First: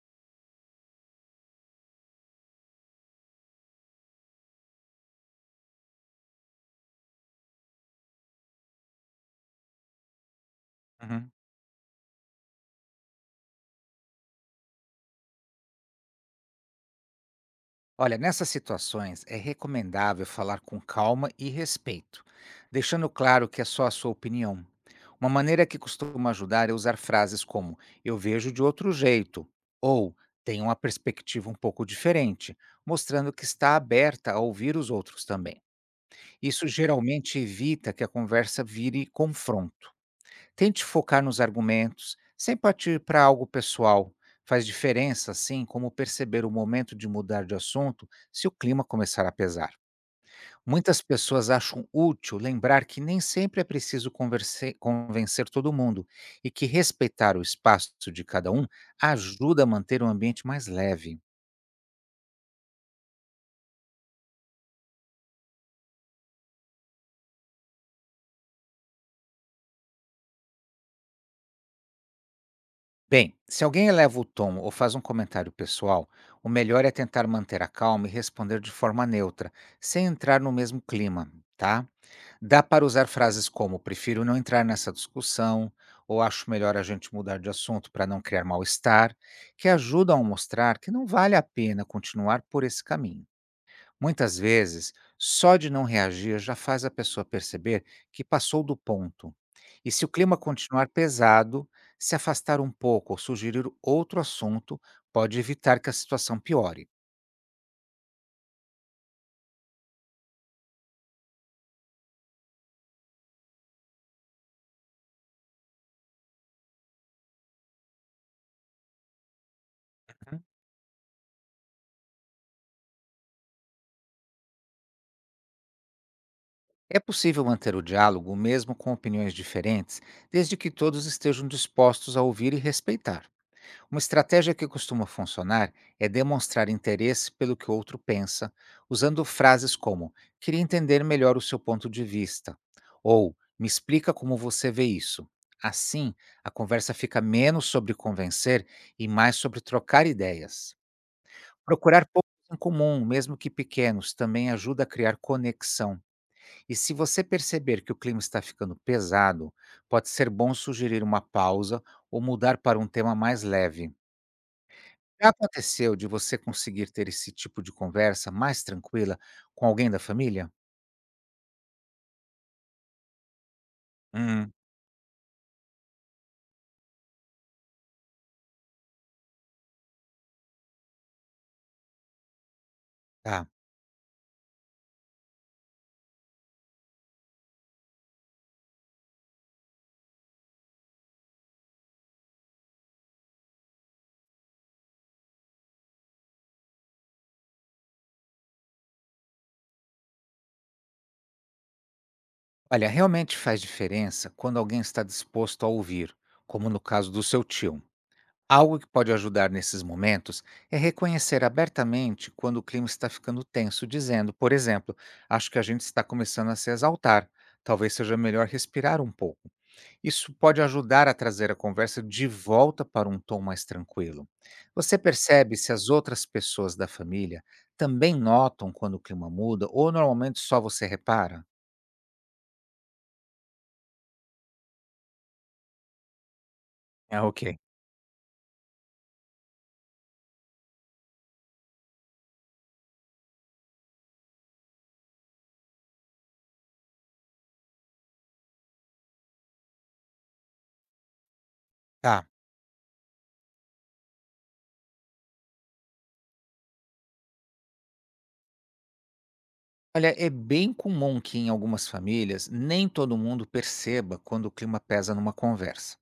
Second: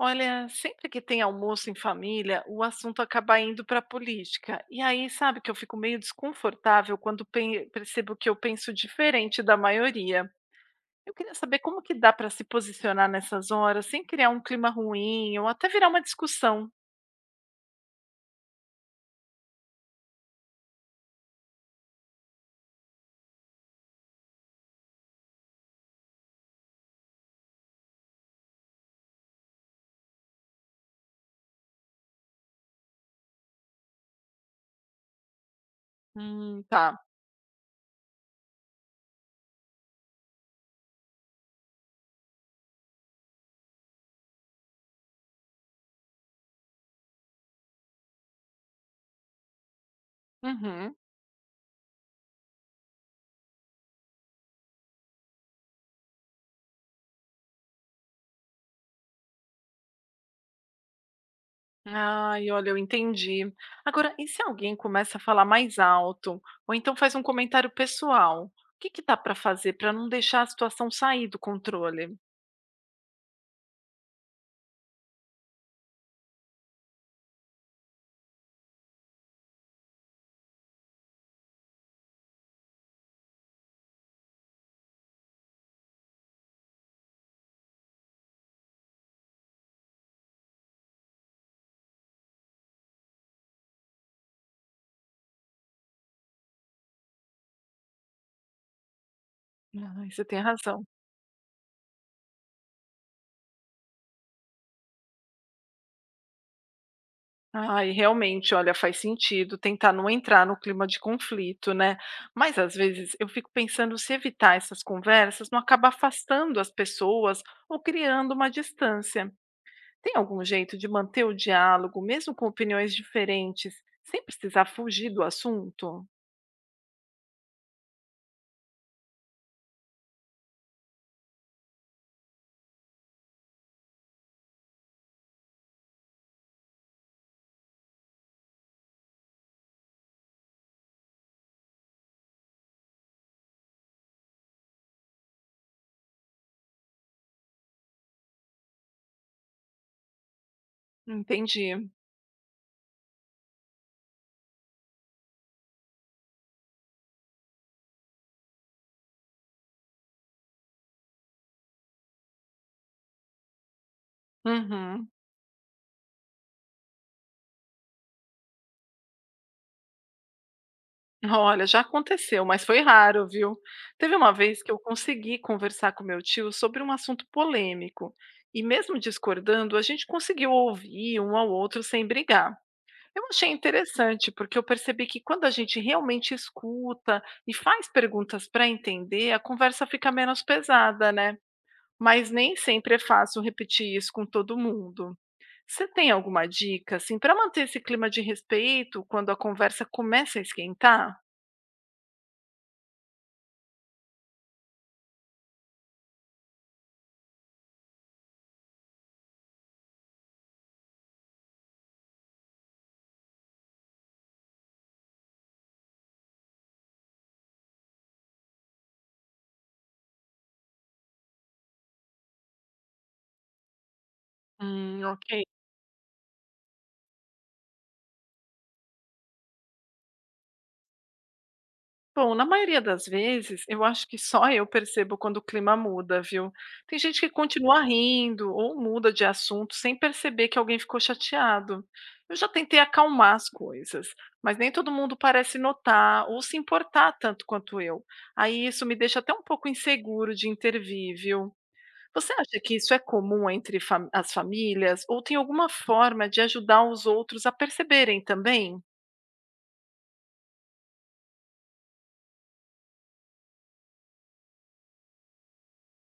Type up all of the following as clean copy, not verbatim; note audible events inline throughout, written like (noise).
Olha, sempre que tem almoço em família, o assunto acaba indo para a política. E aí, sabe que eu fico meio desconfortável quando percebo que eu penso diferente da maioria. Eu Uhum. queria saber como que dá para se posicionar nessas horas sem criar um clima ruim ou até virar uma discussão. Olha, nessas situações é recomendável falar com calma e respeito, deixando claro que é só a sua opinião. Uma maneira que costuma ajudar é usar frases como eu vejo de outro jeito ou tenho uma perspectiva um pouco diferente, mostrando que está aberta a ouvir os outros também. Isso Tá. geralmente evita que a conversa vire confronto. Tente focar nos argumentos, sem partir para algo pessoal. Faz diferença, assim, como perceber o momento de mudar de assunto se o clima começar a pesar. Uhum. Muitas pessoas acham útil lembrar que nem sempre é preciso convencer todo mundo e que respeitar o espaço de cada um ajuda a manter o ambiente mais leve. Ai, olha, eu entendi. Agora, e se alguém começa a falar mais alto ou então faz um comentário pessoal? O que que dá para fazer para não deixar a situação sair do controle? Bem, se alguém eleva o tom ou faz um comentário pessoal, o melhor é tentar manter a calma e responder de forma neutra, sem entrar no mesmo clima, tá? Dá para usar frases como prefiro não entrar nessa discussão ou acho melhor a gente mudar de assunto para não criar mal-estar, que ajudam a mostrar que não vale a pena continuar por esse caminho. Muitas vezes, só de não reagir já faz a pessoa perceber que passou do ponto. E se o Ai, você clima tem razão. continuar pesado, se afastar um pouco ou sugerir outro assunto pode evitar que a situação piore. Ai, realmente, olha, faz sentido tentar não entrar no clima de conflito, né? Mas às vezes eu fico pensando se evitar essas conversas não acaba afastando as pessoas ou criando uma distância. Tem algum jeito de manter o diálogo, mesmo com opiniões diferentes, sem precisar fugir do assunto? É possível manter o diálogo mesmo com opiniões diferentes, desde que todos estejam dispostos a ouvir e respeitar. Uma estratégia que costuma funcionar é demonstrar interesse pelo que o outro pensa, usando frases como: Queria entender melhor o seu ponto de vista, ou Me explica como você vê isso. Assim, a conversa fica menos sobre convencer e mais sobre trocar ideias. Entendi. Procurar pontos em comum, mesmo que pequenos, também ajuda a criar conexão e se você perceber que o clima está ficando pesado, pode ser bom sugerir uma pausa ou mudar para um tema mais leve. Uhum. Já aconteceu de você conseguir ter esse tipo de conversa mais tranquila com alguém da família? Olha, já aconteceu, mas foi raro, viu? Teve uma Hum, vez que eu consegui conversar com meu tio sobre um assunto polêmico, e mesmo discordando, a gente conseguiu ouvir um ao outro sem brigar. Eu tá. achei interessante, porque eu percebi que quando a gente realmente escuta e faz perguntas para entender, a conversa fica menos pesada, né? Mas nem sempre é fácil repetir isso com todo mundo. Você tem alguma dica, assim, para manter esse clima de respeito quando a conversa começa a esquentar? Olha, realmente faz diferença quando alguém está disposto a ouvir, como no caso do seu tio. Algo que pode ajudar nesses momentos é reconhecer abertamente quando o clima está ficando tenso, dizendo, por exemplo, acho que a gente está começando a se exaltar, talvez seja melhor respirar um pouco. Isso pode ajudar a trazer a conversa de volta para um tom mais tranquilo. Você Ok. percebe se as outras pessoas da família também notam quando o clima muda ou normalmente só você repara? Bom, na maioria das vezes, eu acho que só eu percebo quando o clima muda, viu? Tem gente Ah, que ok. continua rindo ou muda de assunto sem perceber que alguém ficou chateado. Eu já tentei acalmar as coisas, mas nem todo mundo parece notar ou se importar tanto quanto eu. Aí isso me deixa até um pouco inseguro de intervir, viu? Tá. Você acha que isso é comum entre as famílias ou tem alguma forma de ajudar os outros a perceberem também? Olha, é bem comum que em algumas famílias nem todo mundo perceba quando o clima pesa numa conversa.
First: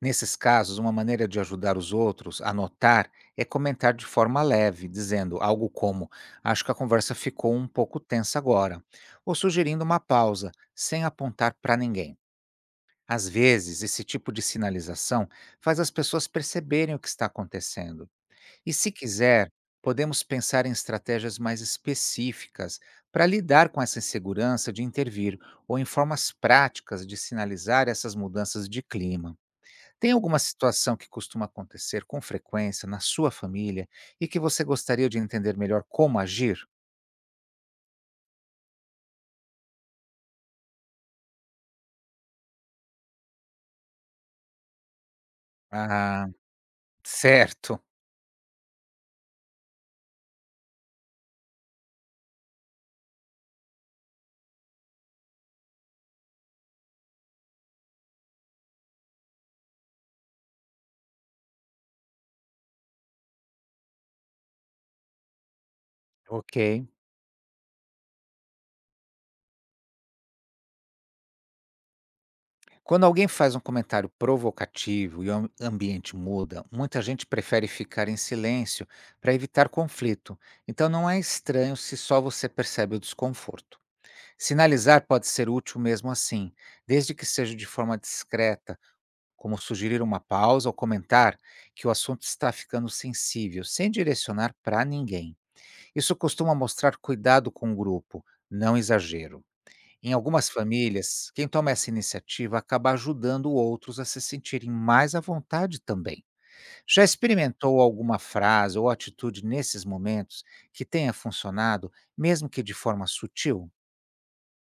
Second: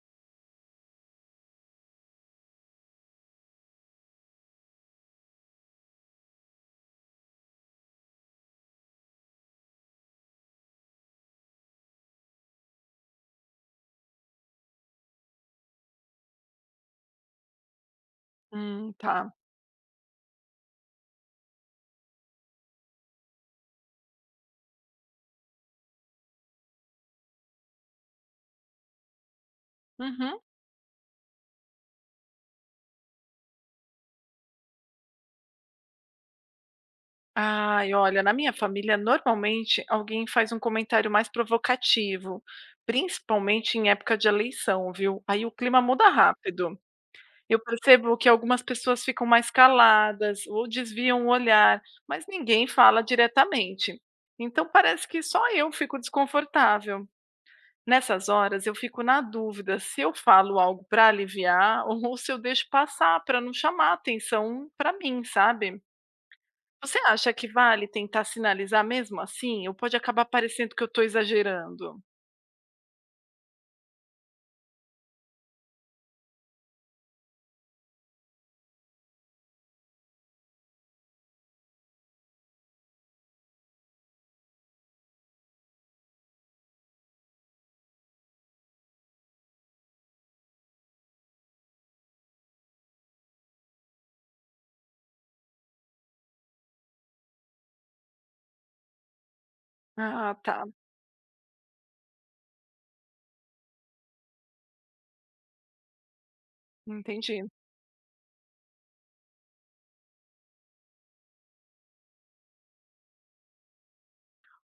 Nesses casos, uma maneira de ajudar os outros a notar é comentar de forma leve, dizendo algo como: Acho que a conversa ficou um pouco tensa agora, ou sugerindo uma pausa, sem apontar para ninguém. Às vezes, esse tipo de sinalização faz as pessoas perceberem o que está acontecendo e se Tá. quiser, podemos pensar em estratégias mais específicas para lidar com essa insegurança de intervir ou em formas práticas de sinalizar essas mudanças de clima. Tem Uhum. alguma situação que costuma acontecer com frequência na sua família e que você gostaria de entender melhor como agir? Ai, olha, na minha família, normalmente alguém faz um comentário mais provocativo, principalmente em época de eleição, viu? Aí o clima muda Ah, rápido. Eu certo. percebo que algumas pessoas ficam mais caladas ou desviam o olhar, mas ninguém fala diretamente. Então parece que só eu fico desconfortável. Nessas horas eu fico na dúvida se eu falo algo para aliviar (laughs) ou se eu deixo passar para não chamar atenção para mim, sabe? Ok. Você acha que vale tentar sinalizar mesmo assim? Ou pode acabar parecendo que eu estou exagerando? Quando alguém faz um comentário provocativo e o ambiente muda, muita gente prefere ficar em silêncio para evitar conflito. Então não é estranho se só você percebe o desconforto. Sinalizar pode ser útil mesmo assim, desde que seja de forma discreta, como sugerir uma pausa ou comentar que o assunto está ficando sensível, sem direcionar para ninguém. Isso costuma mostrar cuidado com o grupo, não exagero. Em Ah, algumas tá, famílias, quem toma essa iniciativa acaba ajudando outros a se sentirem mais à vontade também. Já entendi. experimentou alguma frase ou atitude nesses momentos que tenha funcionado, mesmo que de forma sutil?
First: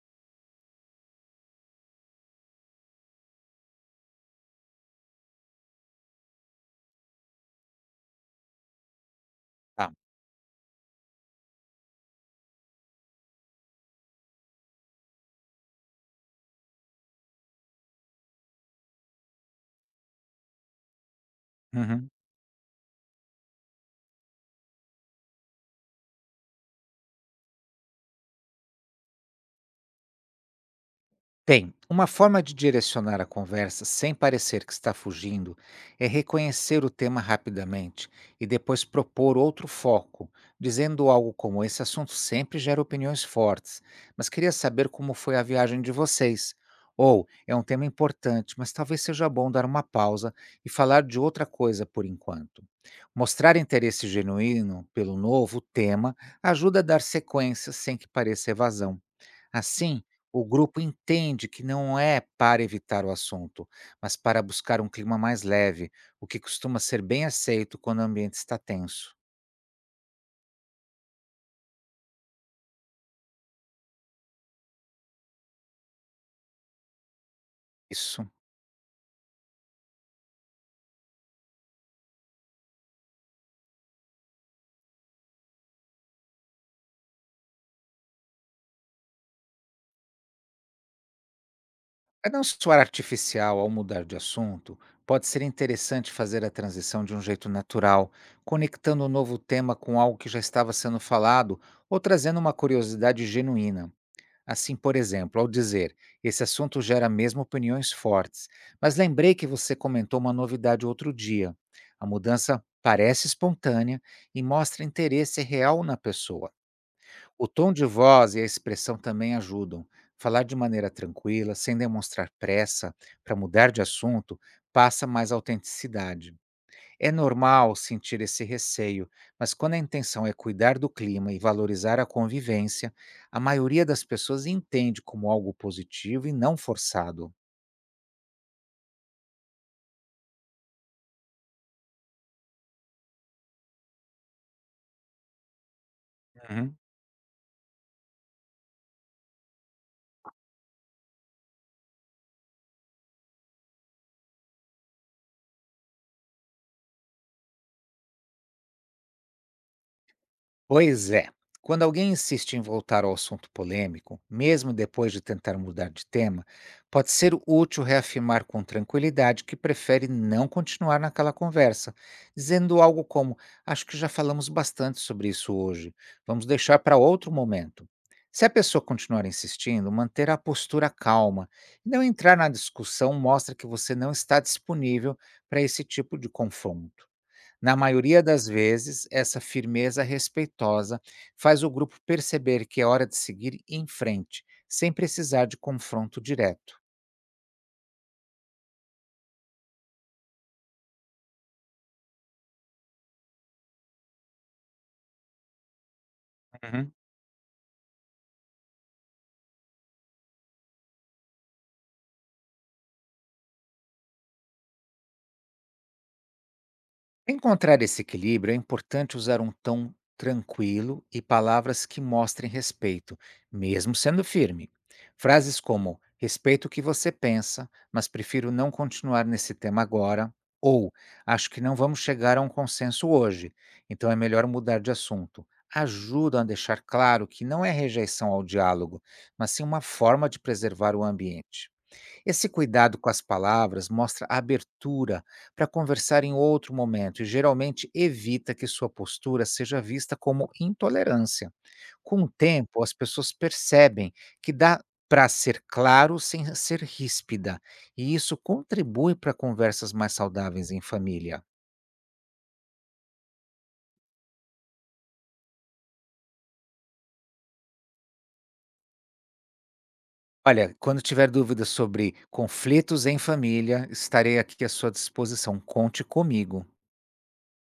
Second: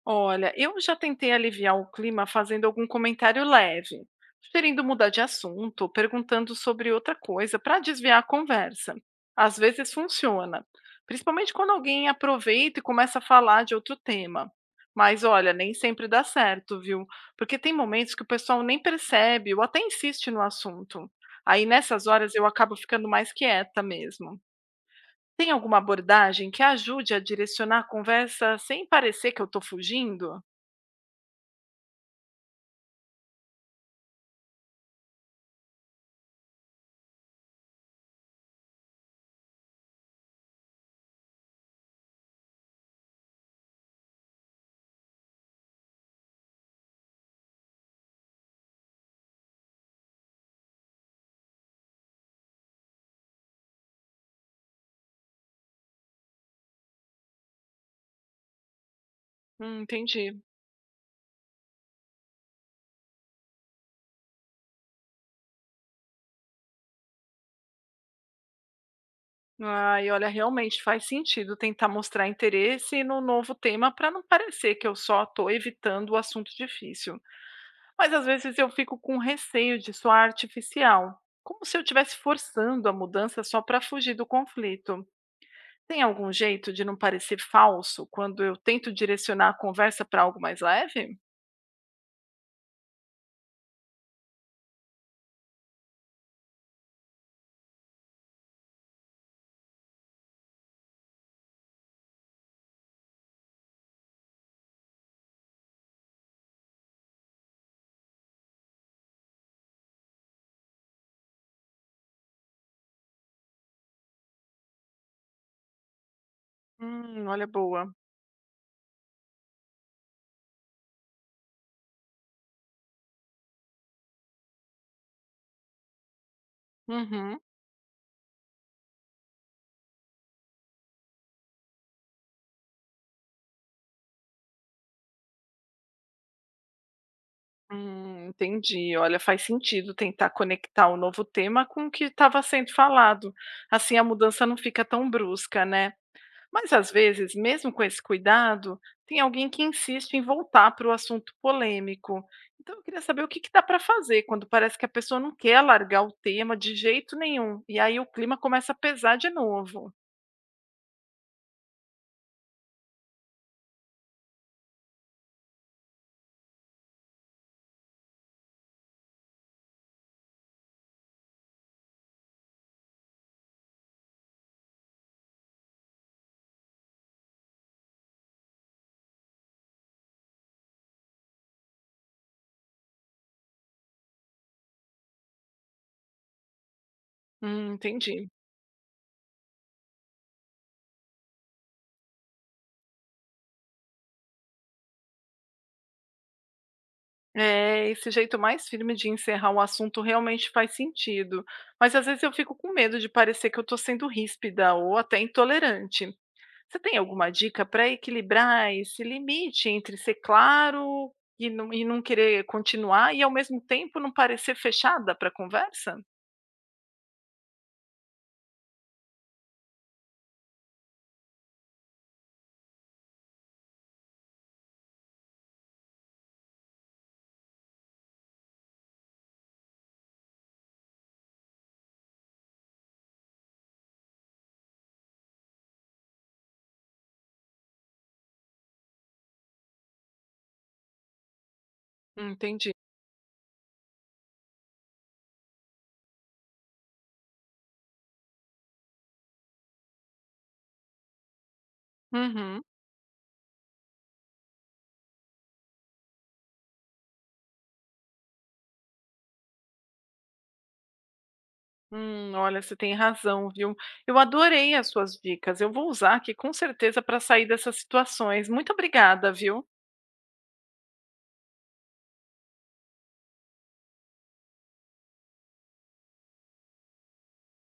Olha, eu já tentei aliviar o clima fazendo algum comentário leve, sugerindo mudar de assunto, perguntando sobre outra coisa para desviar a conversa. Às Tá. vezes funciona, principalmente quando alguém aproveita e começa a falar de outro tema. Mas olha, nem sempre dá certo, viu? Porque tem momentos que o pessoal nem percebe ou até insiste no assunto. Aí nessas Uhum. horas eu acabo ficando mais quieta mesmo. Tem alguma abordagem que ajude a direcionar a conversa sem parecer que eu estou fugindo? Bem, uma forma de direcionar a conversa sem parecer que está fugindo é reconhecer o tema rapidamente e depois propor outro foco, dizendo algo como: Esse assunto sempre gera opiniões fortes, mas queria saber como foi a viagem de vocês. Ou é um tema importante, mas talvez seja bom dar uma pausa e falar de outra coisa por enquanto. Mostrar interesse genuíno pelo novo tema ajuda a dar sequência sem que pareça evasão. Assim, Entendi. o grupo entende que não é para evitar o assunto, mas para buscar um clima mais leve, o que costuma ser bem aceito quando o ambiente está tenso. Ah, e olha, realmente faz sentido tentar mostrar interesse no novo tema para não parecer que eu só estou evitando o assunto difícil. Mas às Isso. vezes eu fico com receio de soar artificial, como se eu estivesse forçando a mudança só para fugir do conflito. Tem algum jeito de não parecer falso quando eu tento direcionar a conversa para algo mais leve? Para não soar artificial ao mudar de assunto, pode ser interessante fazer a transição de um jeito natural, conectando o novo tema com algo que já estava sendo falado ou trazendo uma curiosidade genuína. Assim, por exemplo, ao dizer: Esse assunto gera mesmo opiniões fortes, mas lembrei que você comentou uma novidade outro dia. A mudança parece espontânea e mostra interesse real na pessoa. Olha, O tom de boa. voz e a expressão também ajudam. Falar de maneira tranquila, sem demonstrar pressa para mudar de assunto, passa mais autenticidade. É Uhum. normal sentir esse receio, mas quando a intenção é cuidar do clima e valorizar a convivência, a maioria das pessoas entende como algo positivo e não forçado. Entendi. Olha, faz sentido tentar conectar o novo tema com o que estava sendo falado. Assim a mudança não fica tão brusca, né? Mas Uhum. às vezes, mesmo com esse cuidado, tem alguém que insiste em voltar para o assunto polêmico. Então eu queria saber o que que dá para fazer quando parece que a pessoa não quer largar o tema de jeito nenhum. E aí o clima começa a pesar de novo. Pois é. Quando alguém insiste em voltar ao assunto polêmico, mesmo depois de tentar mudar de tema, pode ser útil reafirmar com tranquilidade que prefere não continuar naquela conversa, dizendo algo como: Acho que já falamos bastante sobre isso hoje, vamos deixar para outro momento. Se a pessoa continuar insistindo, manter a postura calma e não entrar na discussão mostra que você não está disponível para esse tipo de confronto. Na maioria Entendi. das vezes, essa firmeza respeitosa faz o grupo perceber que é hora de seguir em frente, sem precisar de confronto direto. É, esse jeito mais firme de encerrar o assunto realmente faz sentido, mas às vezes eu fico com medo de parecer que eu estou sendo ríspida ou até intolerante. Você Uhum. tem alguma dica para equilibrar esse limite entre ser claro e não querer continuar e ao mesmo tempo não parecer fechada para a conversa? Para encontrar esse equilíbrio, é importante usar um tom tranquilo e palavras que mostrem respeito, mesmo sendo firme. Frases como respeito o que você pensa, mas prefiro não continuar nesse tema agora, ou acho que não vamos chegar a um consenso hoje, então é melhor mudar de assunto. Ajudam a deixar claro que não é rejeição ao diálogo, mas sim uma forma de preservar o ambiente. Esse Entendi. cuidado com as palavras mostra abertura para conversar em outro momento e geralmente evita que sua postura seja vista como intolerância. Com o Uhum. tempo, as pessoas percebem que dá para ser claro sem ser ríspida, e isso contribui para conversas mais saudáveis em família. Olha, você tem razão, viu? Eu adorei as suas dicas. Eu vou usar aqui com certeza para sair dessas situações. Muito obrigada, viu? Olha, quando tiver dúvidas sobre conflitos em família, estarei aqui à sua disposição. Conte comigo.